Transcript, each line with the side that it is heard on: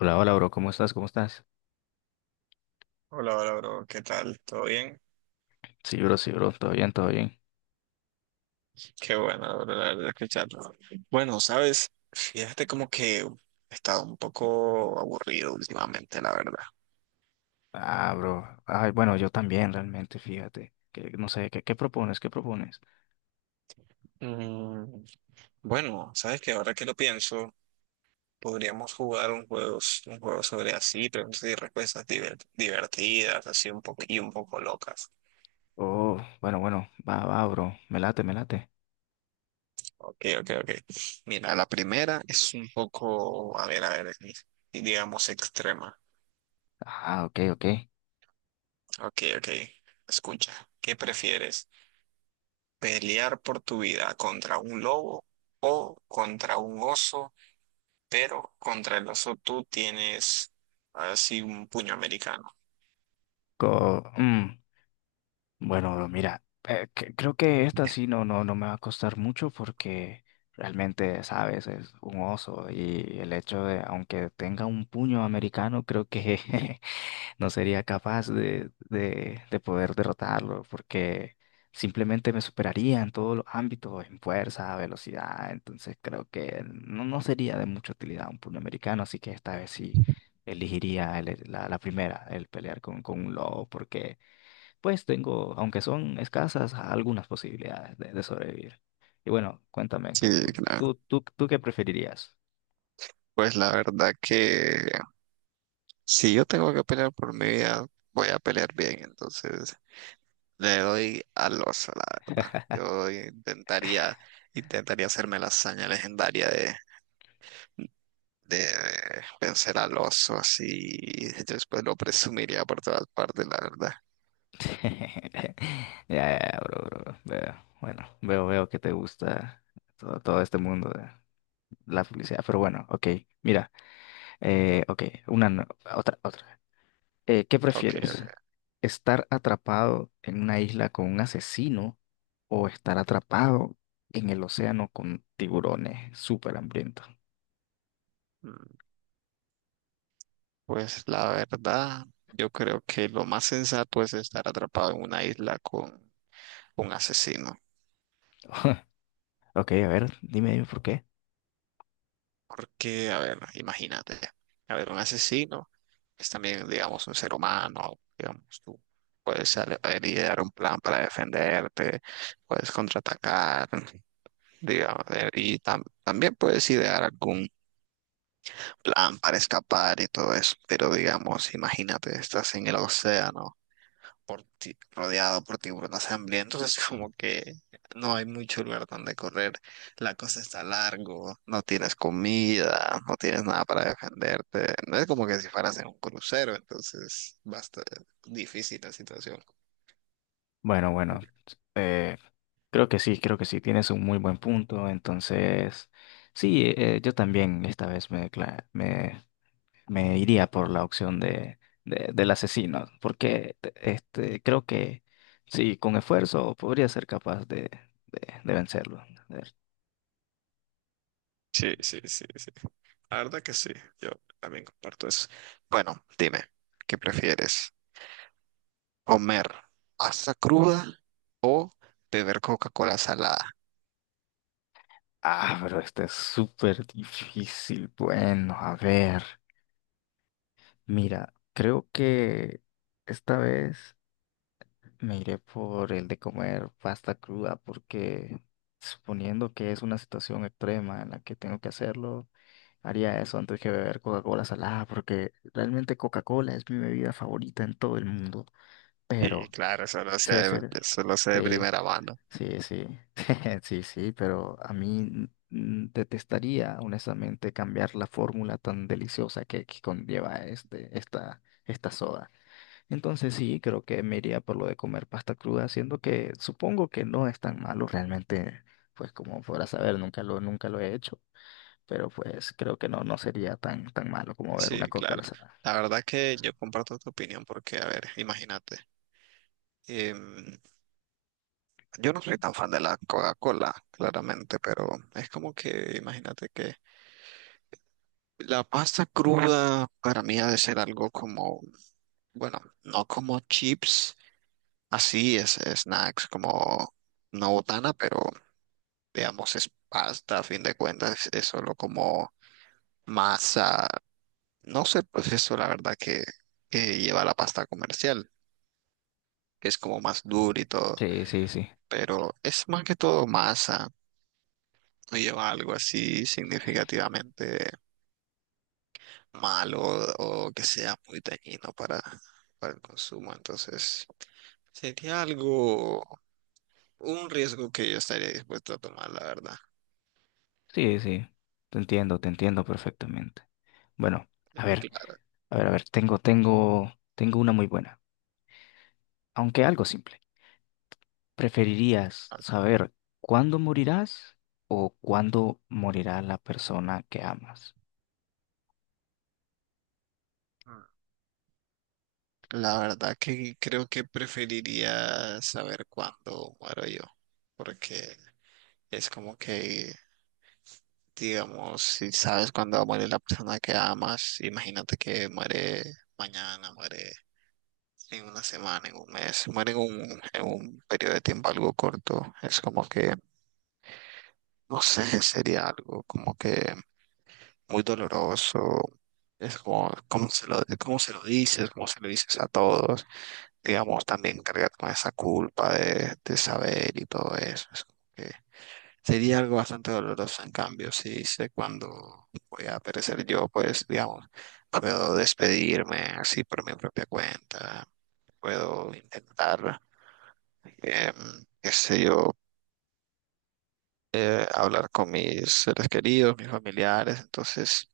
left: Hola, hola, bro, ¿cómo estás?
right: Hola, hola, bro. ¿Qué tal? ¿Todo bien?
left: Sí, bro, todo bien, todo bien.
right: Qué bueno, bro, la verdad, escucharlo. Bueno, sabes, fíjate como que he estado un poco aburrido últimamente, la verdad.
left: Ah, bro, ay, bueno, yo también realmente, fíjate, que no sé, ¿qué propones?
right: Mm, bueno, sabes que ahora que lo pienso, podríamos jugar un juego sobre así, preguntas y respuestas divertidas, así un poco y un poco locas.
left: Oh, bueno, va, bro, me late, me late.
right: Ok, ok, ok. Mira, la primera es un poco, a ver, digamos extrema.
left: Ah, ok, ok.
right: Ok, ok. Escucha, ¿qué prefieres? Pelear por tu vida contra un lobo o contra un oso, pero contra el oso tú tienes así un puño americano.
left: Co- mm, Bueno, bro, mira, creo que esta sí no me va a costar mucho porque realmente, sabes, es un oso y el hecho de, aunque tenga un puño americano, creo que no sería capaz de poder derrotarlo porque simplemente me superaría en todos los ámbitos, en fuerza, velocidad. Entonces creo que no sería de mucha utilidad un puroamericano, así que esta vez sí elegiría la primera, el pelear con un lobo, porque pues tengo, aunque son escasas, algunas posibilidades de sobrevivir. Y bueno, cuéntame,
right: Sí, claro.
left: ¿tú qué preferirías?
right: Pues la verdad que si yo tengo que pelear por mi vida, voy a pelear bien. Entonces le doy al oso, la verdad. Intentaría hacerme la hazaña legendaria de vencer al oso así. Y después lo presumiría por todas partes, la verdad.
left: Ya, ya, ya, bro, bro, bro. Veo, bueno, veo que te gusta todo, todo este mundo de la publicidad. Pero bueno, ok, mira, ok, otra, otra. ¿Qué
right: Ok,
left: prefieres?
right: ok.
left: ¿Estar atrapado en una isla con un asesino o estar atrapado en el océano con tiburones súper hambrientos?
right: Mm. Pues la verdad, yo creo que lo más sensato es estar atrapado en una isla con un asesino.
left: Ok, a ver, dime, dime por qué.
right: Porque, a ver, imagínate, a ver, un asesino es también, digamos, un ser humano, digamos, tú puedes idear un plan para defenderte, puedes contraatacar, digamos, y también puedes idear algún plan para escapar y todo eso. Pero, digamos, imagínate, estás en el océano, rodeado por tiburones hambrientos, es como que no hay mucho lugar donde correr. La cosa está largo, no tienes comida, no tienes nada para defenderte. No es como que si fueras en un crucero, entonces basta, difícil la situación.
left: Bueno, eh, creo que sí, creo que sí, tienes un muy buen punto. Entonces, sí, yo también esta vez me iría por la opción del asesino, porque este, creo que sí, con esfuerzo podría ser capaz de vencerlo. A ver.
right: Sí, sí, sí, sí. La verdad que sí, yo también comparto eso. Bueno, dime, ¿qué prefieres? Comer pasta cruda o beber Coca-Cola salada.
left: Ah, pero este es súper difícil. Bueno, a ver, mira, creo que esta vez, me iré por el de comer pasta cruda porque suponiendo que es una situación extrema en la que tengo que hacerlo, haría eso antes que beber Coca-Cola salada porque realmente Coca-Cola es mi bebida favorita en todo el mundo.
right: Y
left: Pero,
right: claro,
left: sí, sí,
right: eso lo sé de
left: sí,
right: primera mano.
left: sí, sí, sí, sí, pero a mí, detestaría honestamente cambiar la fórmula tan deliciosa que conlleva esta soda. Entonces sí, creo que me iría por lo de comer pasta cruda, siendo que supongo que no es tan malo realmente, pues como podrás saber, nunca lo he hecho, pero pues creo que no, no sería tan, tan malo como ver
right: Sí,
left: una
right: claro.
left: Coca-Cola salada.
right: La verdad que yo comparto tu opinión porque, a ver, imagínate. em, yo no soy tan fan de la Coca-Cola, claramente, pero es como que, imagínate que la pasta cruda para mí ha de ser algo como, bueno, no como chips, así es, snacks, como una botana, pero digamos, es pasta, a fin de cuentas, es solo como masa, no sé el proceso, la verdad, que lleva la pasta comercial, que es como más dura y todo,
left: Sí, sí, sí.
right: pero es más que todo masa, no lleva algo así significativamente malo o que sea muy dañino para el consumo, entonces sería algo, un riesgo que yo estaría dispuesto a tomar, la verdad.
left: Sí, sí. Te entiendo perfectamente. Bueno, a ver,
right: Claro.
left: a ver, tengo, tengo una muy buena, aunque algo simple. ¿Preferirías saber cuándo morirás o cuándo morirá la persona que amas?
right: Claro. La verdad que creo que preferiría saber cuándo muero yo, porque es como que, digamos, si sabes cuándo va a morir la persona que amas, imagínate que muere mañana, muere en una semana, en un mes, muere en un periodo de tiempo algo corto, es como que, no sé, sería algo como que muy doloroso, es como, cómo se lo dices, cómo se lo dices a todos. Digamos, también cargar con esa culpa de saber y todo eso. Es como que sería algo bastante doloroso. En cambio, si sé cuándo voy a perecer yo, pues, digamos, puedo despedirme así por mi propia cuenta, puedo intentar, em, qué sé yo, hablar con mis seres queridos, mis familiares. Entonces,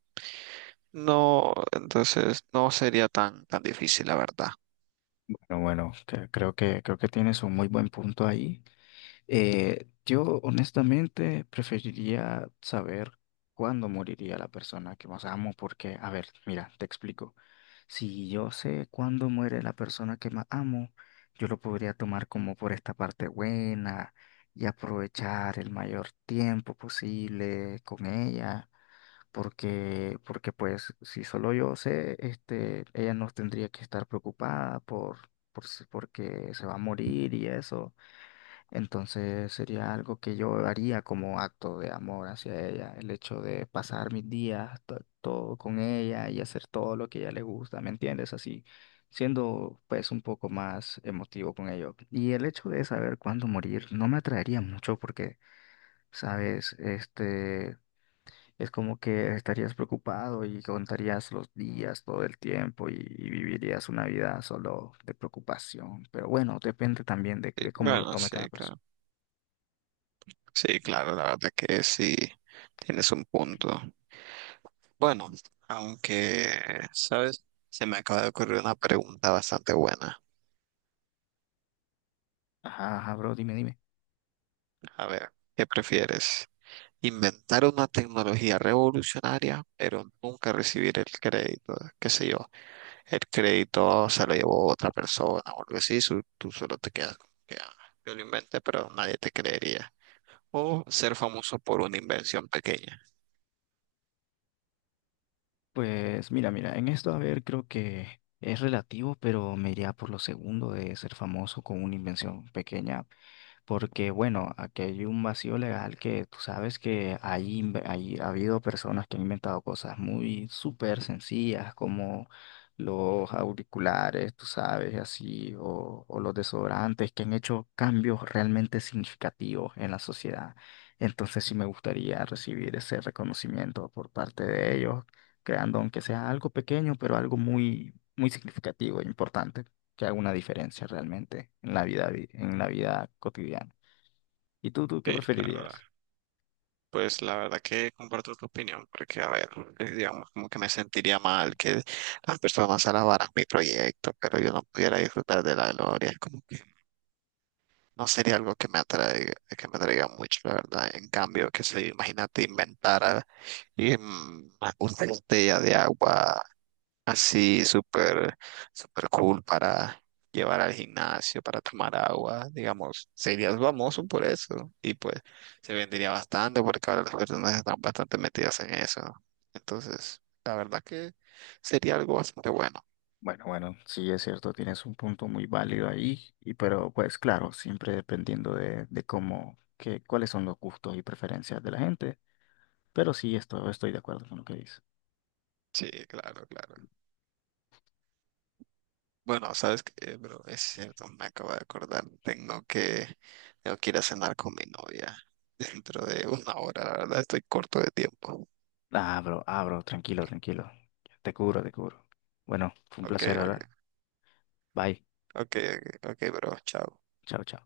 right: no, entonces no sería tan, tan difícil, la verdad.
left: Pero bueno, creo que tienes un muy buen punto ahí. Yo honestamente preferiría saber cuándo moriría la persona que más amo, porque, a ver, mira, te explico. Si yo sé cuándo muere la persona que más amo, yo lo podría tomar como por esta parte buena y aprovechar el mayor tiempo posible con ella porque pues si solo yo sé, este, ella no tendría que estar preocupada por si- porque se va a morir y eso. Entonces sería algo que yo haría como acto de amor hacia ella, el hecho de pasar mis días todo con ella y hacer todo lo que a ella le gusta, ¿me entiendes? Así, siendo pues un poco más emotivo con ello. Y el hecho de saber cuándo morir no me atraería mucho porque... Sabes, este, es como que estarías preocupado y contarías los días todo el tiempo y vivirías una vida solo de preocupación. Pero bueno, depende también
right: Sí,
left: de cómo lo
right: bueno,
left: tome
right: sí,
left: cada persona.
right: claro. Sí, claro, la verdad que sí, tienes un punto. Bueno, aunque, ¿sabes? Se me acaba de ocurrir una pregunta bastante buena.
left: Ajá, ajá, bro, dime, dime.
right: A ver, ¿qué prefieres? Inventar una tecnología revolucionaria, pero nunca recibir el crédito, qué sé yo, el crédito se lo llevó otra persona o algo así, tú solo te quedas como que: "Ah, yo lo inventé", pero nadie te creería. O ser famoso por una invención pequeña.
left: Pues mira, mira, en esto, a ver, creo que es relativo, pero me iría por lo segundo de ser famoso con una invención pequeña, porque bueno, aquí hay un vacío legal que tú sabes que hay, ha habido personas que han inventado cosas muy súper sencillas como los auriculares, tú sabes, y así, o los desodorantes, que han hecho cambios realmente significativos en la sociedad. Entonces sí me gustaría recibir ese reconocimiento por parte de ellos creando aunque sea algo pequeño, pero algo muy, muy significativo e importante, que haga una diferencia realmente en la vida, en la vida cotidiana. ¿Y tú qué
right: Sí, claro,
left: preferirías?
right: pues la verdad que comparto tu opinión, porque a ver, digamos, como que me sentiría mal que las personas alabaran mi proyecto, pero yo no pudiera disfrutar de la gloria, como que no sería algo que me atraiga mucho, la verdad. En cambio, que se imagínate inventara em, una botella de agua así súper, súper cool para llevar al gimnasio, para tomar agua, digamos, serías famoso por eso. Y pues se vendería bastante porque ahora las personas están bastante metidas en eso. Entonces, la verdad que sería algo bastante bueno.
left: Bueno, bueno, sí es cierto, tienes un punto muy válido ahí, y pero pues claro, siempre dependiendo de cómo, que, cuáles son los gustos y preferencias de la gente, pero sí esto, estoy de acuerdo con lo que dices.
right: Sí, claro, claro. Bueno, sabes que, bro, es cierto, me acabo de acordar. Tengo que ir a cenar con mi novia dentro de una hora. La verdad, estoy corto de tiempo.
left: Ah, bro, tranquilo, tranquilo. Te cubro, te cubro. Bueno, fue un
right: Ok,
left: placer hablar. Bye.
right: ok, ok, ok, ok, bro, chao.
left: Chao, chao.